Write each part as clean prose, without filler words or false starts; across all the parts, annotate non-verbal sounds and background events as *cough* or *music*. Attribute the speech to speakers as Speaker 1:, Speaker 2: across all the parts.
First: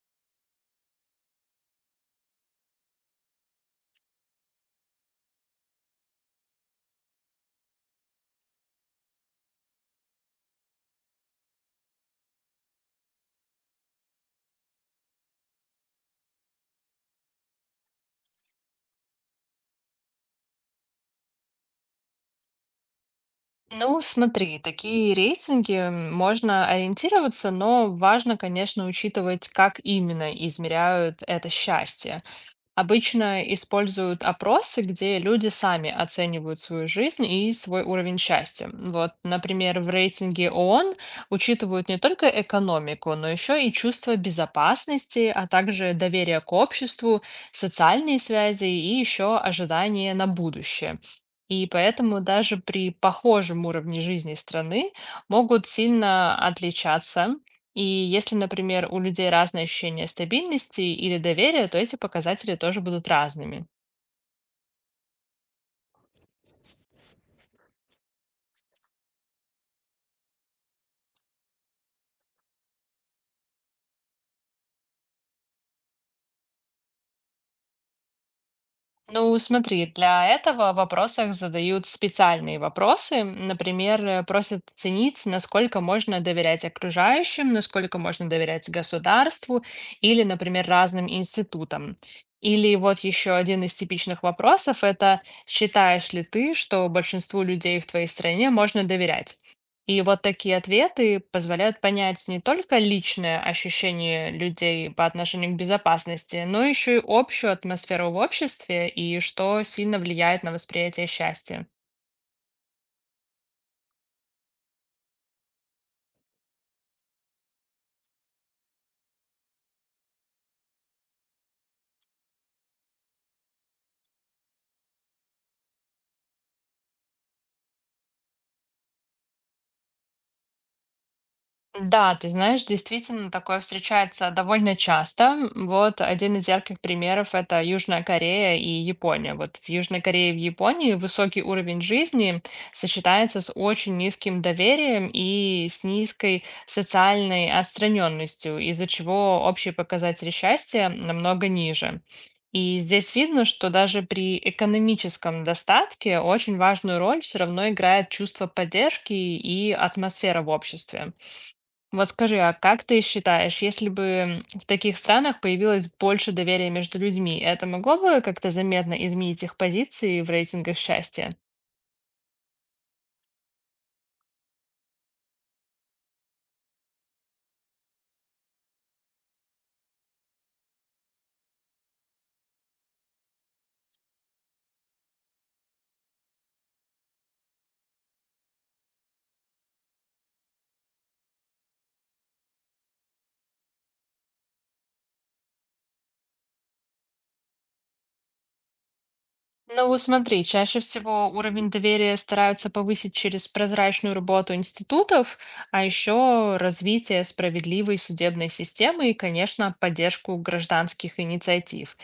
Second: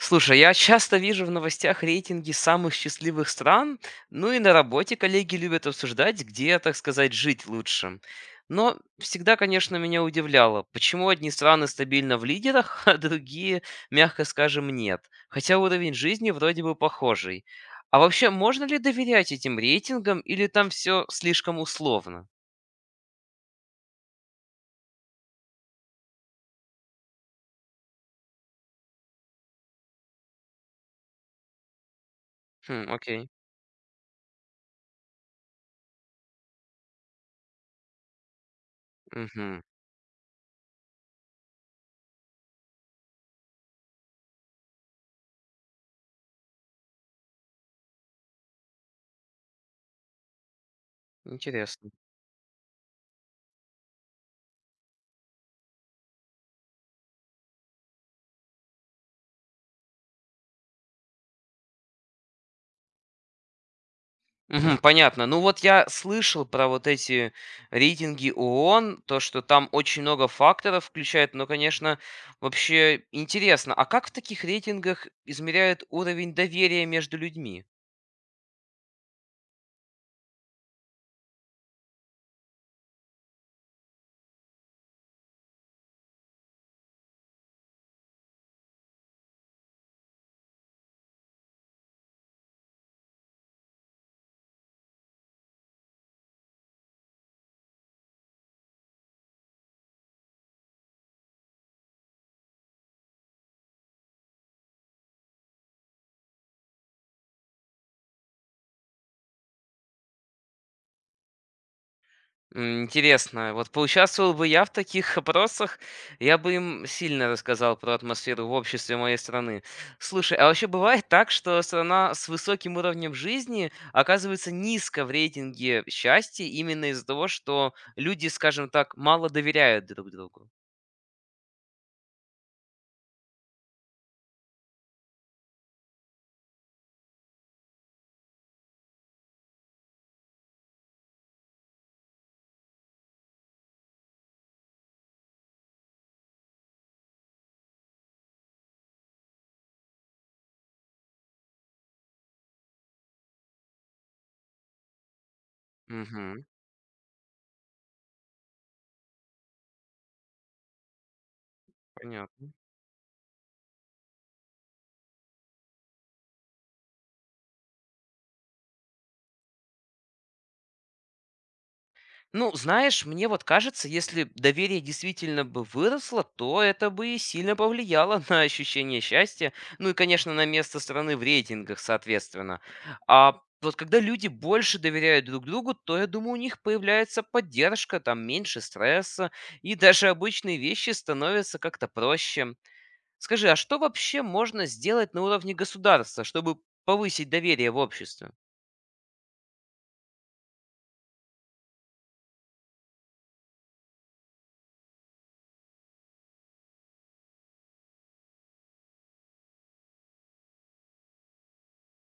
Speaker 1: Слушай, я часто вижу в новостях рейтинги самых счастливых стран, ну и на работе коллеги любят обсуждать, где, так сказать, жить лучше. Но всегда, конечно, меня удивляло, почему одни страны стабильно в лидерах, *laughs* а другие, мягко скажем, нет. Хотя уровень жизни вроде бы похожий. А вообще, можно ли доверять этим рейтингам или там все слишком условно?
Speaker 2: Ну, смотри, такие рейтинги можно ориентироваться, но важно, конечно, учитывать, как именно измеряют это счастье.
Speaker 1: Хм, окей.
Speaker 2: Обычно используют опросы, где люди сами оценивают свою жизнь и свой уровень счастья. Вот,
Speaker 1: Угу.
Speaker 2: например, в рейтинге ООН учитывают не только экономику, но еще и чувство безопасности, а также доверие к обществу, социальные связи и еще ожидания на будущее. И
Speaker 1: Интересно.
Speaker 2: поэтому даже при похожем уровне жизни страны могут сильно отличаться, и если, например, у людей разные ощущения стабильности или доверия, то эти показатели тоже будут разными.
Speaker 1: Мгм. Понятно. Ну вот я слышал про вот эти рейтинги ООН, то, что там очень много факторов включают, но, конечно, вообще интересно, а как в таких рейтингах измеряют уровень доверия между людьми?
Speaker 2: Ну, смотри, для этого в вопросах задают специальные вопросы. Например, просят оценить, насколько можно доверять окружающим, насколько можно доверять государству или, например, разным институтам. Или вот еще один из типичных вопросов — это «Считаешь ли ты, что большинству людей в твоей стране можно доверять?» И вот такие ответы позволяют понять не только личное ощущение людей по отношению к безопасности, но еще и общую атмосферу в обществе, и что сильно влияет на восприятие счастья.
Speaker 1: М, интересно, вот поучаствовал бы я в таких опросах, я бы им сильно рассказал про атмосферу в обществе моей страны. Слушай, а вообще бывает так, что страна с высоким уровнем жизни оказывается низко в рейтинге счастья именно из-за того, что люди, скажем так, мало доверяют друг другу?
Speaker 2: Да, ты знаешь, действительно такое встречается довольно часто. Вот один из ярких примеров — это Южная Корея и Япония. Вот в Южной Корее и в Японии высокий уровень жизни сочетается с очень низким доверием и с низкой социальной отстраненностью, из-за чего общие показатели счастья намного ниже. И здесь видно, что даже при экономическом достатке
Speaker 1: Угу,
Speaker 2: очень важную роль все равно играет чувство поддержки и атмосфера в обществе. Вот скажи,
Speaker 1: понятно.
Speaker 2: а как ты считаешь, если бы в таких странах появилось больше доверия между людьми, это могло бы как-то заметно изменить их позиции в рейтингах счастья?
Speaker 1: Ну, знаешь, мне вот кажется, если доверие действительно бы выросло, то это бы и сильно повлияло *laughs* на ощущение счастья, ну и, конечно, на место страны в рейтингах, соответственно. А вот когда люди больше доверяют друг другу, то, я думаю, у них появляется поддержка, там меньше стресса, и даже обычные вещи становятся как-то проще. Скажи, а что вообще можно сделать на уровне государства, чтобы повысить доверие в обществе?
Speaker 2: Ну, вот смотри, чаще всего уровень доверия стараются повысить через прозрачную работу институтов, а еще развитие справедливой судебной системы и, конечно, поддержку гражданских инициатив.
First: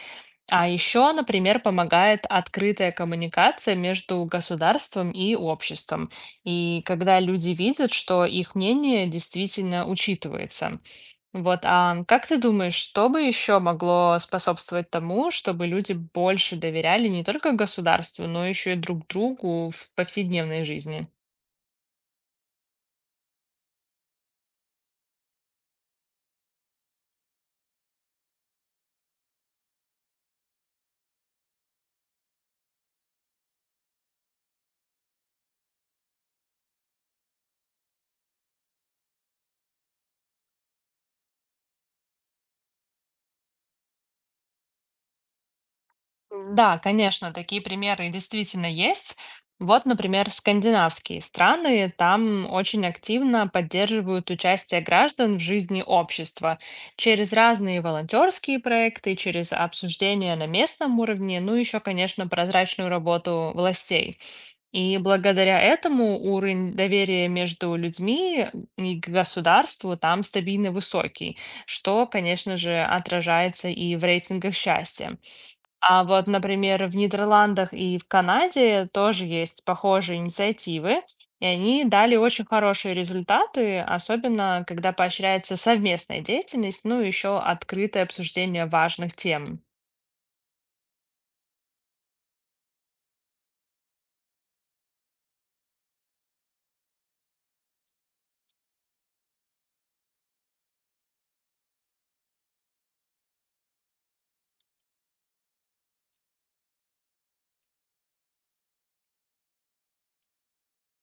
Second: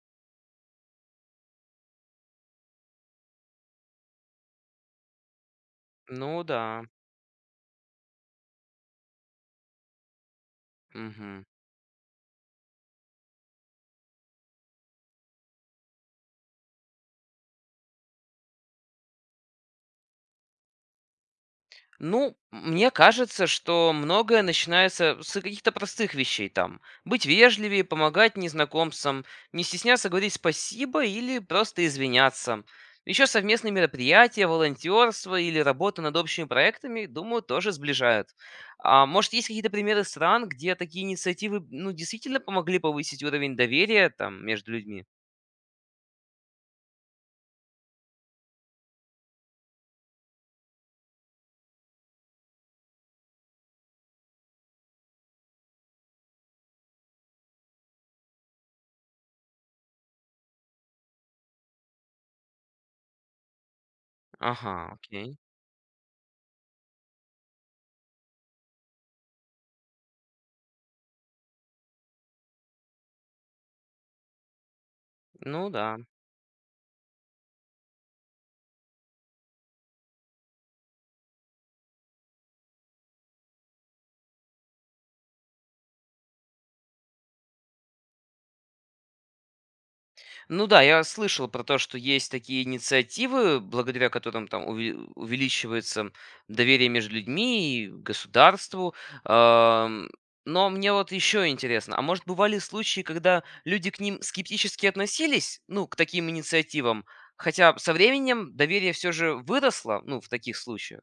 Speaker 2: А еще, например, помогает открытая коммуникация между государством и обществом.
Speaker 1: Ну
Speaker 2: И
Speaker 1: да.
Speaker 2: когда люди видят, что их мнение действительно учитывается.
Speaker 1: Угу.
Speaker 2: Вот, а как ты думаешь, что бы еще могло способствовать тому, чтобы люди больше доверяли не только государству, но еще и друг другу в повседневной жизни?
Speaker 1: Ну, мне кажется, что многое начинается с каких-то простых вещей там. Быть вежливее, помогать незнакомцам, не стесняться говорить спасибо или просто извиняться. Еще совместные мероприятия, волонтерство или работа над общими проектами, думаю, тоже сближают. А может, есть какие-то примеры стран, где такие инициативы, ну, действительно помогли повысить уровень доверия там, между людьми?
Speaker 2: Да, конечно, такие примеры действительно есть. Вот, например, скандинавские страны, там очень активно поддерживают участие граждан в жизни общества через разные волонтерские проекты, через обсуждения на местном уровне, ну еще, конечно, прозрачную работу властей.
Speaker 1: Ага,
Speaker 2: И
Speaker 1: окей.
Speaker 2: благодаря этому уровень доверия между людьми и к государству там стабильно высокий, что, конечно же, отражается и в рейтингах счастья.
Speaker 1: Ну да.
Speaker 2: А вот, например, в Нидерландах и в Канаде тоже есть похожие инициативы, и они дали очень хорошие результаты, особенно когда поощряется совместная деятельность, ну и еще открытое обсуждение важных тем.
Speaker 1: Ну да, я слышал про то, что есть такие инициативы, благодаря которым там увеличивается доверие между людьми и государству. Ам, но мне вот еще интересно, а может бывали случаи, когда люди к ним скептически относились, ну, к таким инициативам, хотя со временем доверие все же выросло, ну, в таких случаях?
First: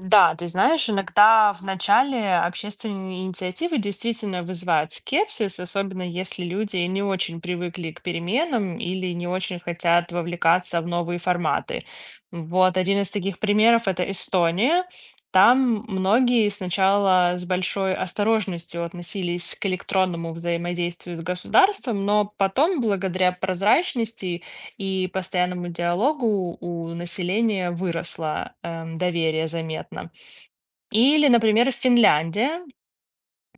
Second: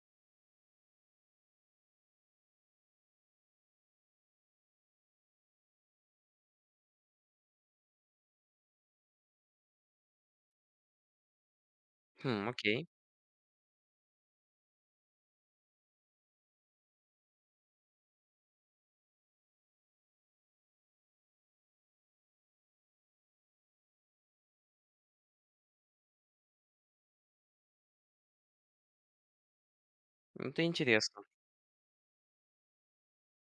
Speaker 2: Да, ты знаешь, иногда в начале общественные инициативы действительно вызывают скепсис, особенно если люди не очень привыкли к переменам или не очень хотят вовлекаться в новые форматы.
Speaker 1: Хм,
Speaker 2: Вот
Speaker 1: окей,
Speaker 2: один из таких примеров — это Эстония. Там многие сначала с большой осторожностью относились к электронному взаимодействию с государством, но потом, благодаря прозрачности и постоянному диалогу, у населения выросло доверие заметно.
Speaker 1: это интересно.
Speaker 2: Или, например, в Финляндии.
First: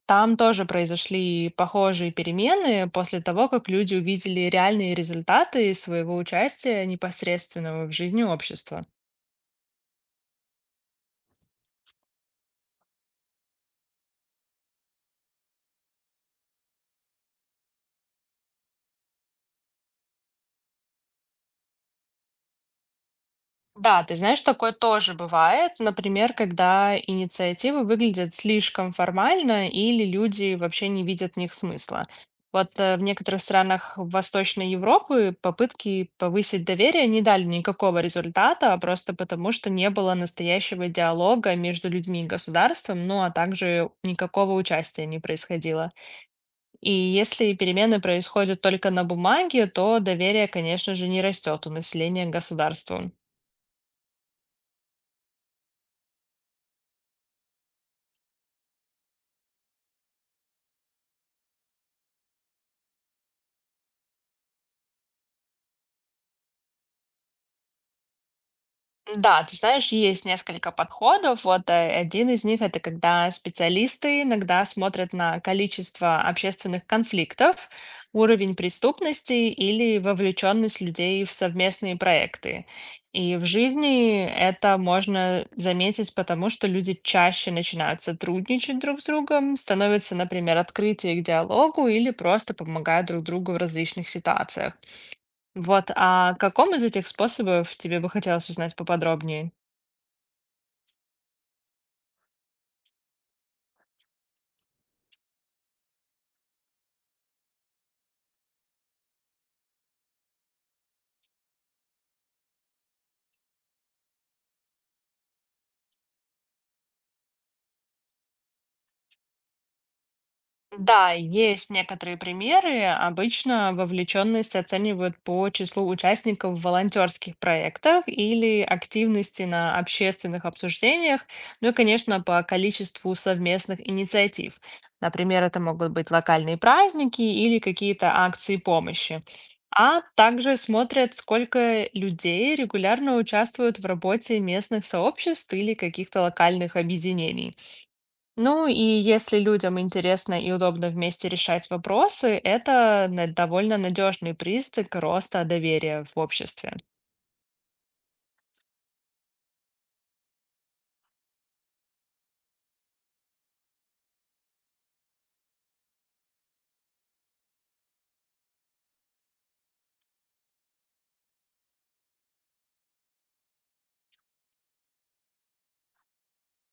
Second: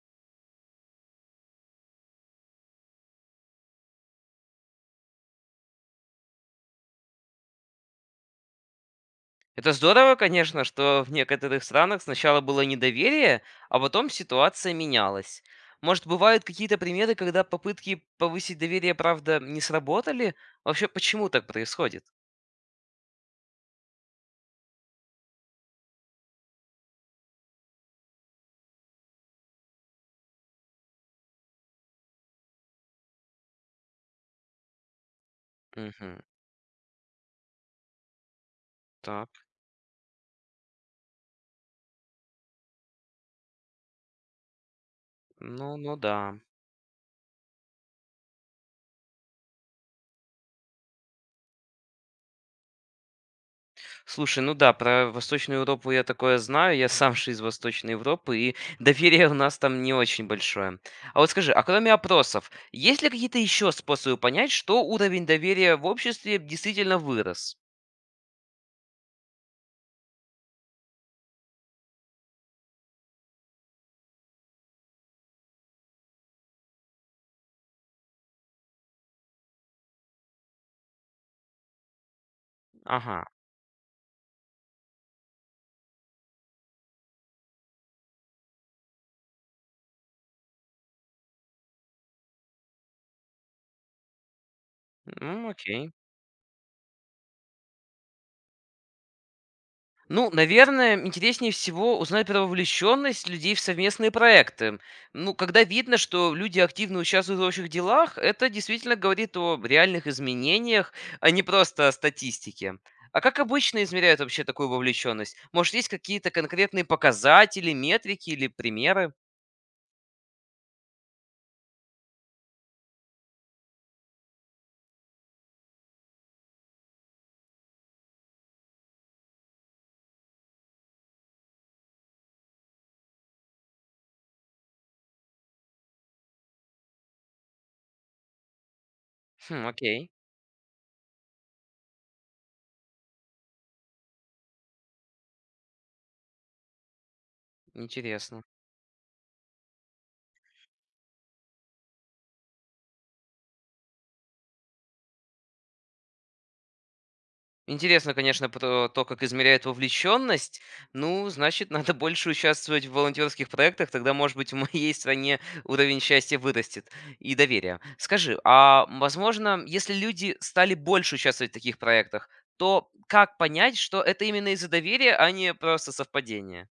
Speaker 2: Там тоже произошли похожие перемены после того, как люди увидели реальные результаты своего участия непосредственного в жизни общества.
Speaker 1: Это здорово, конечно, что в некоторых странах сначала было недоверие, а потом ситуация менялась. Может, бывают какие-то примеры, когда попытки повысить доверие, правда, не сработали? Вообще, почему так происходит?
Speaker 2: Да, ты знаешь, такое тоже бывает. Например, когда инициативы выглядят слишком формально или люди вообще не видят в них смысла. Вот в некоторых странах Восточной Европы попытки
Speaker 1: Мгм.
Speaker 2: повысить доверие не дали никакого результата, а просто
Speaker 1: Так,
Speaker 2: потому, что не было настоящего диалога между людьми и государством, ну а также никакого участия не
Speaker 1: ну,
Speaker 2: происходило.
Speaker 1: ну да.
Speaker 2: И если перемены происходят только на бумаге, то доверие, конечно же, не растет у населения к государству.
Speaker 1: Слушай, ну да, про Восточную Европу я такое знаю, я сам же из Восточной Европы, и *laughs* доверие у нас там не очень большое. А вот скажи, а кроме опросов, есть ли какие-то еще способы понять, что уровень доверия в обществе действительно вырос?
Speaker 2: Да, ты знаешь, есть несколько подходов. Вот один из них — это когда специалисты иногда смотрят на количество общественных конфликтов, уровень преступности или вовлеченность людей в совместные проекты.
Speaker 1: Ага.
Speaker 2: И в жизни это можно заметить потому, что люди чаще начинают сотрудничать друг с другом, становятся, например, открытие к диалогу или просто помогают друг другу в различных ситуациях.
Speaker 1: М,
Speaker 2: Вот,
Speaker 1: окей.
Speaker 2: а о каком из этих способов тебе бы хотелось узнать поподробнее?
Speaker 1: Ну, наверное, интереснее всего узнать про вовлеченность людей в совместные проекты. Ну, когда видно, что люди активно участвуют в общих делах, это действительно говорит о реальных изменениях, а не просто о статистике. А как обычно измеряют вообще такую вовлеченность? Может, есть какие-то конкретные показатели, метрики или примеры?
Speaker 2: Да, есть некоторые примеры. Обычно вовлеченность оценивают по числу участников в волонтерских проектах или активности на общественных обсуждениях, ну и, конечно, по количеству совместных инициатив. Например, это могут быть локальные праздники или какие-то акции помощи.
Speaker 1: Хм,
Speaker 2: А
Speaker 1: окей,
Speaker 2: также смотрят, сколько людей регулярно участвуют в работе местных сообществ или каких-то локальных объединений.
Speaker 1: интересно.
Speaker 2: Ну и если людям интересно и удобно вместе решать вопросы, это довольно надежный признак роста доверия в обществе.
Speaker 1: Интересно, конечно, про то, как измеряют вовлеченность. Ну, значит, *laughs* надо больше участвовать в волонтерских проектах, тогда, может быть, в моей стране уровень счастья вырастет и доверия. Скажи, а возможно, если люди стали больше участвовать в таких проектах, то как понять, что это именно из-за доверия, а не просто совпадение?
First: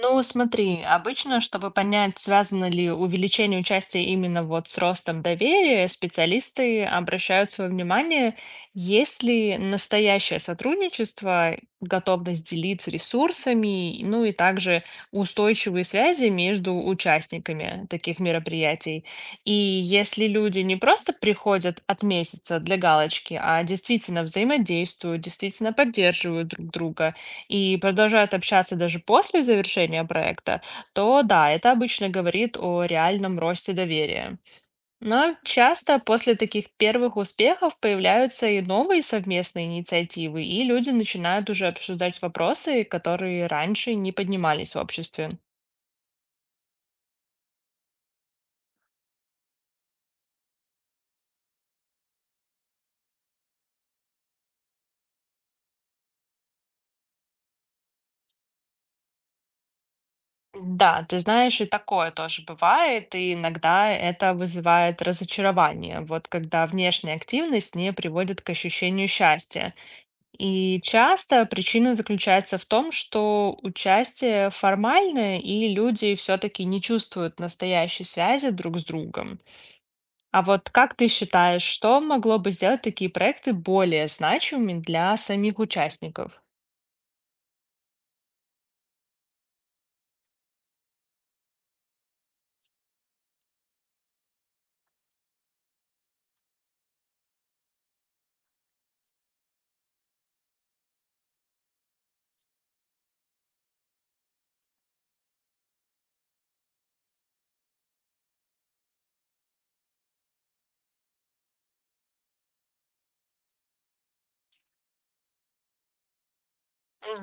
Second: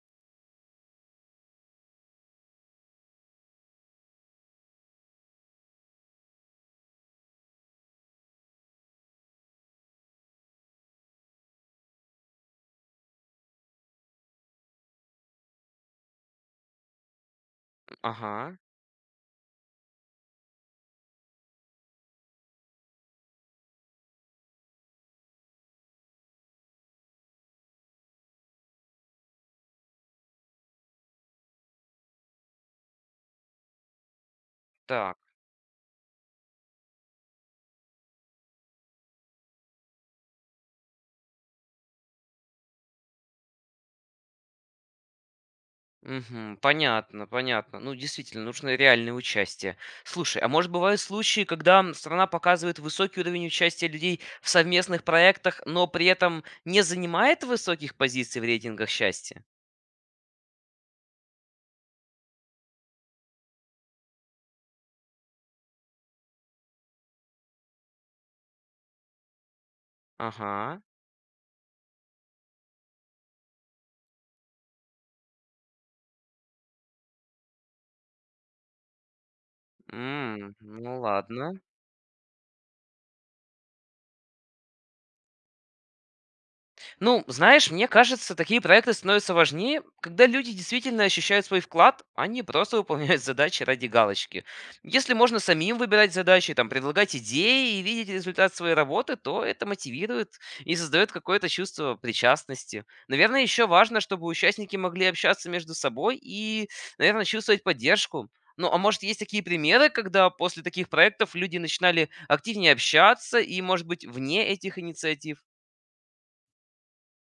Speaker 2: Ну, смотри, обычно, чтобы понять, связано ли увеличение участия именно вот с ростом доверия, специалисты обращают свое внимание, есть ли настоящее сотрудничество, готовность делиться ресурсами, ну и также устойчивые связи между участниками таких
Speaker 1: Ага,
Speaker 2: мероприятий. И если люди не просто приходят от месяца для галочки, а действительно взаимодействуют, действительно поддерживают друг друга, и продолжают общаться даже после завершения проекта, то да, это обычно говорит о реальном росте доверия.
Speaker 1: так.
Speaker 2: Но часто после таких первых успехов появляются и новые совместные инициативы, и люди начинают уже обсуждать вопросы, которые раньше не поднимались в обществе.
Speaker 1: Мгм. Понятно. Ну, действительно, нужно реальное участие. Слушай, а может бывают случаи, когда страна показывает высокий уровень участия людей в совместных проектах, но при этом не занимает высоких позиций в рейтингах счастья?
Speaker 2: Да, ты знаешь, и такое тоже бывает, и иногда это вызывает разочарование, вот когда внешняя активность не приводит к ощущению счастья. И
Speaker 1: Ага.
Speaker 2: часто причина заключается в том, что участие формальное, и люди все-таки не чувствуют настоящей связи друг с другом. А
Speaker 1: М,
Speaker 2: вот как
Speaker 1: ну
Speaker 2: ты
Speaker 1: ладно.
Speaker 2: считаешь, что могло бы сделать такие проекты более значимыми для самих участников?
Speaker 1: Ну, знаешь, мне кажется, такие проекты становятся важнее, когда люди действительно ощущают свой вклад, а не просто выполняют *laughs* задачи ради галочки. Если можно самим выбирать задачи, там, предлагать идеи и видеть результат своей работы, то это мотивирует и создает какое-то чувство причастности. Наверное, еще важно, чтобы участники могли общаться между собой и, наверное, чувствовать поддержку. Ну, а может, есть такие примеры, когда после таких проектов люди начинали активнее общаться и, может быть, вне этих инициатив?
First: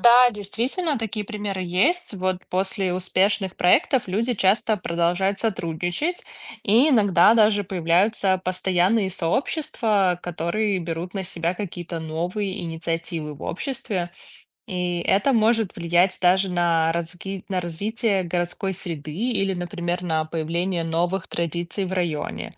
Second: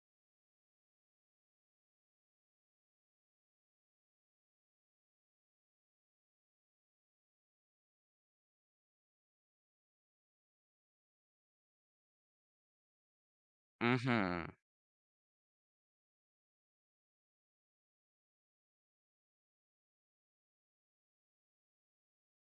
Speaker 2: Да, действительно, такие примеры есть. Вот после успешных проектов люди часто продолжают сотрудничать, и иногда даже появляются постоянные сообщества, которые берут на себя какие-то новые инициативы в обществе.
Speaker 1: Угу.
Speaker 2: И это может влиять даже на, на развитие городской среды или, например, на появление новых традиций в районе.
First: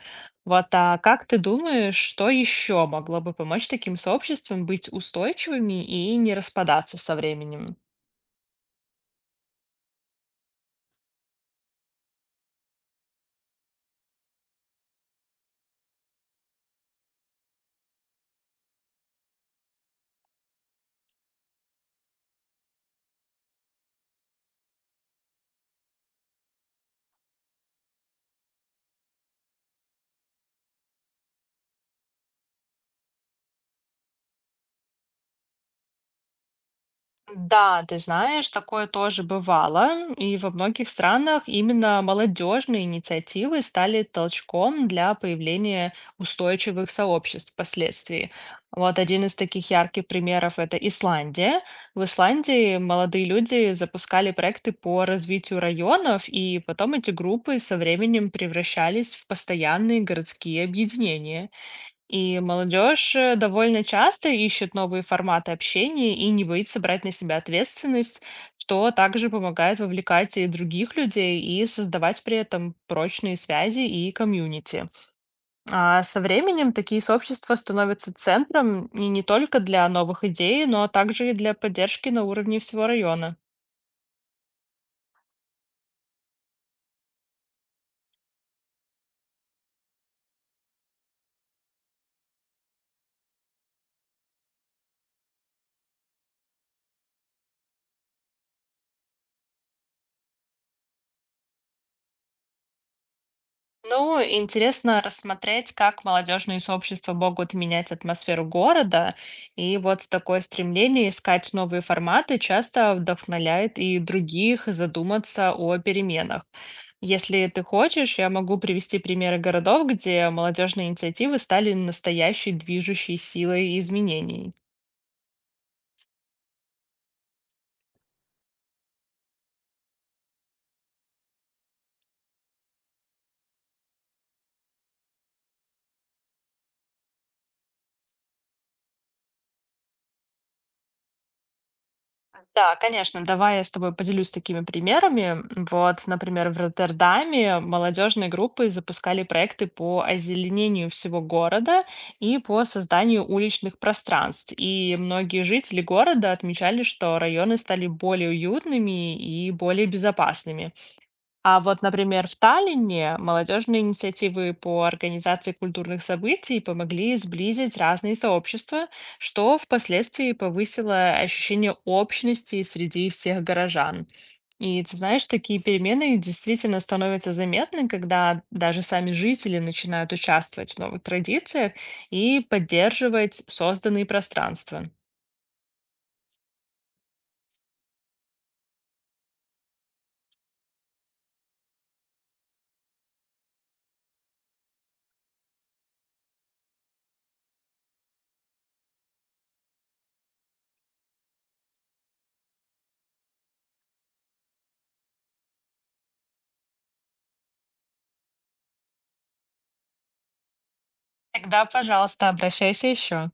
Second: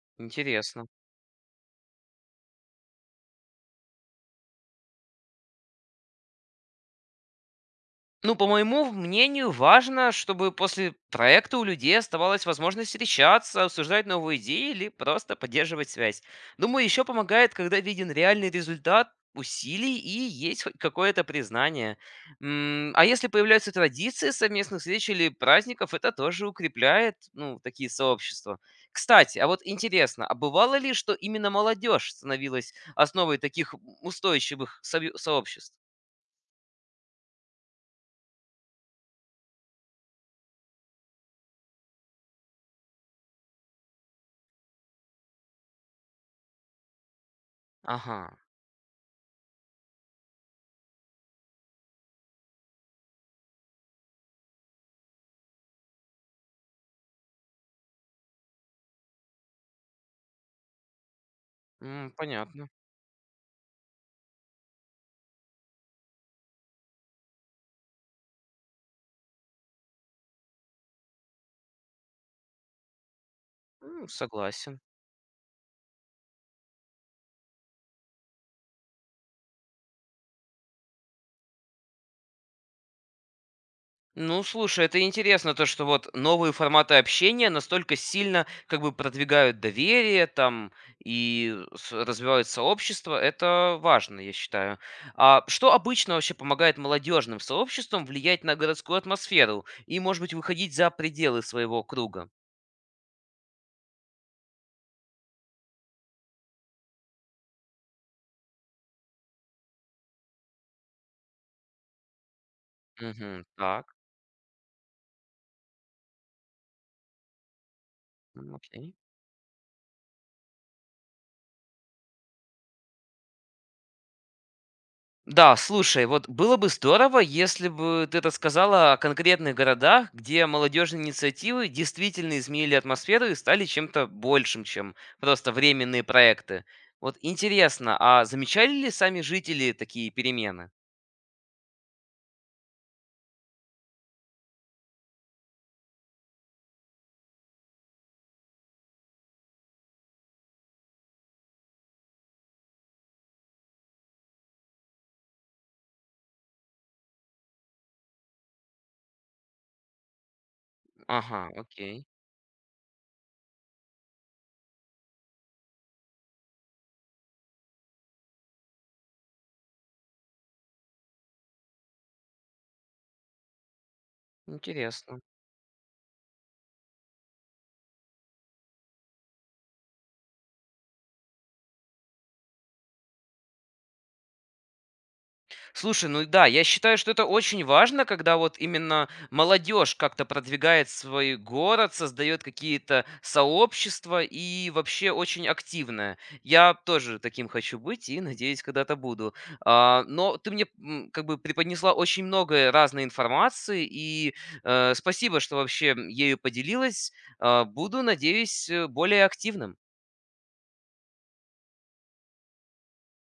Speaker 2: Вот,
Speaker 1: Интересно.
Speaker 2: а как ты думаешь, что еще могло бы помочь таким сообществам быть устойчивыми и не распадаться со временем?
Speaker 1: Ну, по моему мнению, важно, чтобы после проекта у людей оставалась возможность встречаться, обсуждать новые идеи или просто поддерживать связь. Думаю, еще помогает, когда виден реальный результат усилий и есть хоть какое-то признание. М, а если появляются традиции совместных встреч или праздников, это тоже укрепляет, ну, такие сообщества. Кстати, а вот интересно, а бывало ли, что именно молодежь становилась основой таких устойчивых сообществ?
Speaker 2: Да, ты знаешь, такое тоже бывало, и во многих странах именно молодежные инициативы стали толчком для появления устойчивых сообществ впоследствии.
Speaker 1: Ага.
Speaker 2: Вот один из таких ярких примеров — это Исландия. В Исландии молодые люди запускали проекты по развитию районов, и потом эти группы со временем превращались в постоянные городские объединения.
Speaker 1: М,
Speaker 2: И
Speaker 1: понятно.
Speaker 2: молодежь довольно часто ищет новые форматы общения и не боится брать на себя ответственность, что также помогает вовлекать и других людей и создавать при этом прочные связи
Speaker 1: М,
Speaker 2: и
Speaker 1: согласен.
Speaker 2: комьюнити. А со временем такие сообщества становятся центром и не только для новых идей, но также и для поддержки на уровне всего района.
Speaker 1: Ну, слушай, это интересно, то, что вот новые форматы общения настолько сильно как бы продвигают доверие там и развивают сообщество. Это важно, я считаю. А что обычно вообще помогает молодежным сообществам влиять на городскую атмосферу и, может быть, выходить за пределы своего круга?
Speaker 2: Ну, интересно рассмотреть, как молодежные сообщества могут менять атмосферу города. И вот такое стремление искать новые форматы часто
Speaker 1: Угу,
Speaker 2: вдохновляет
Speaker 1: так,
Speaker 2: и других задуматься о переменах. Если ты хочешь, я
Speaker 1: м,
Speaker 2: могу
Speaker 1: окей.
Speaker 2: привести примеры городов, где молодежные инициативы стали настоящей движущей силой изменений.
Speaker 1: Да, слушай, вот было бы здорово, если бы ты рассказала о конкретных городах, где молодежные инициативы действительно изменили атмосферу и стали чем-то большим, чем просто временные проекты. Вот интересно, а замечали ли сами жители такие перемены?
Speaker 2: Да, конечно, давай я с тобой поделюсь такими примерами. Вот, например, в Роттердаме молодежные группы запускали проекты по озеленению всего города и по созданию уличных пространств. И многие жители города отмечали, что районы стали более уютными и более безопасными.
Speaker 1: Ага,
Speaker 2: А вот,
Speaker 1: окей,
Speaker 2: например, в Таллине молодежные инициативы по организации культурных событий помогли сблизить разные сообщества, что впоследствии повысило ощущение общности среди всех горожан. И ты
Speaker 1: интересно.
Speaker 2: знаешь, такие перемены действительно становятся заметны, когда даже сами жители начинают участвовать в новых традициях и поддерживать созданные пространства.
Speaker 1: Слушай, ну да, я считаю, что это очень важно, когда вот именно молодежь как-то продвигает свой город, создает какие-то сообщества и вообще очень активная. Я тоже таким хочу быть и надеюсь, когда-то буду. А, но ты мне как бы преподнесла очень много разной информации и спасибо, что вообще ею поделилась. А, буду, надеюсь, более активным.
Speaker 2: Тогда, пожалуйста, обращайся еще.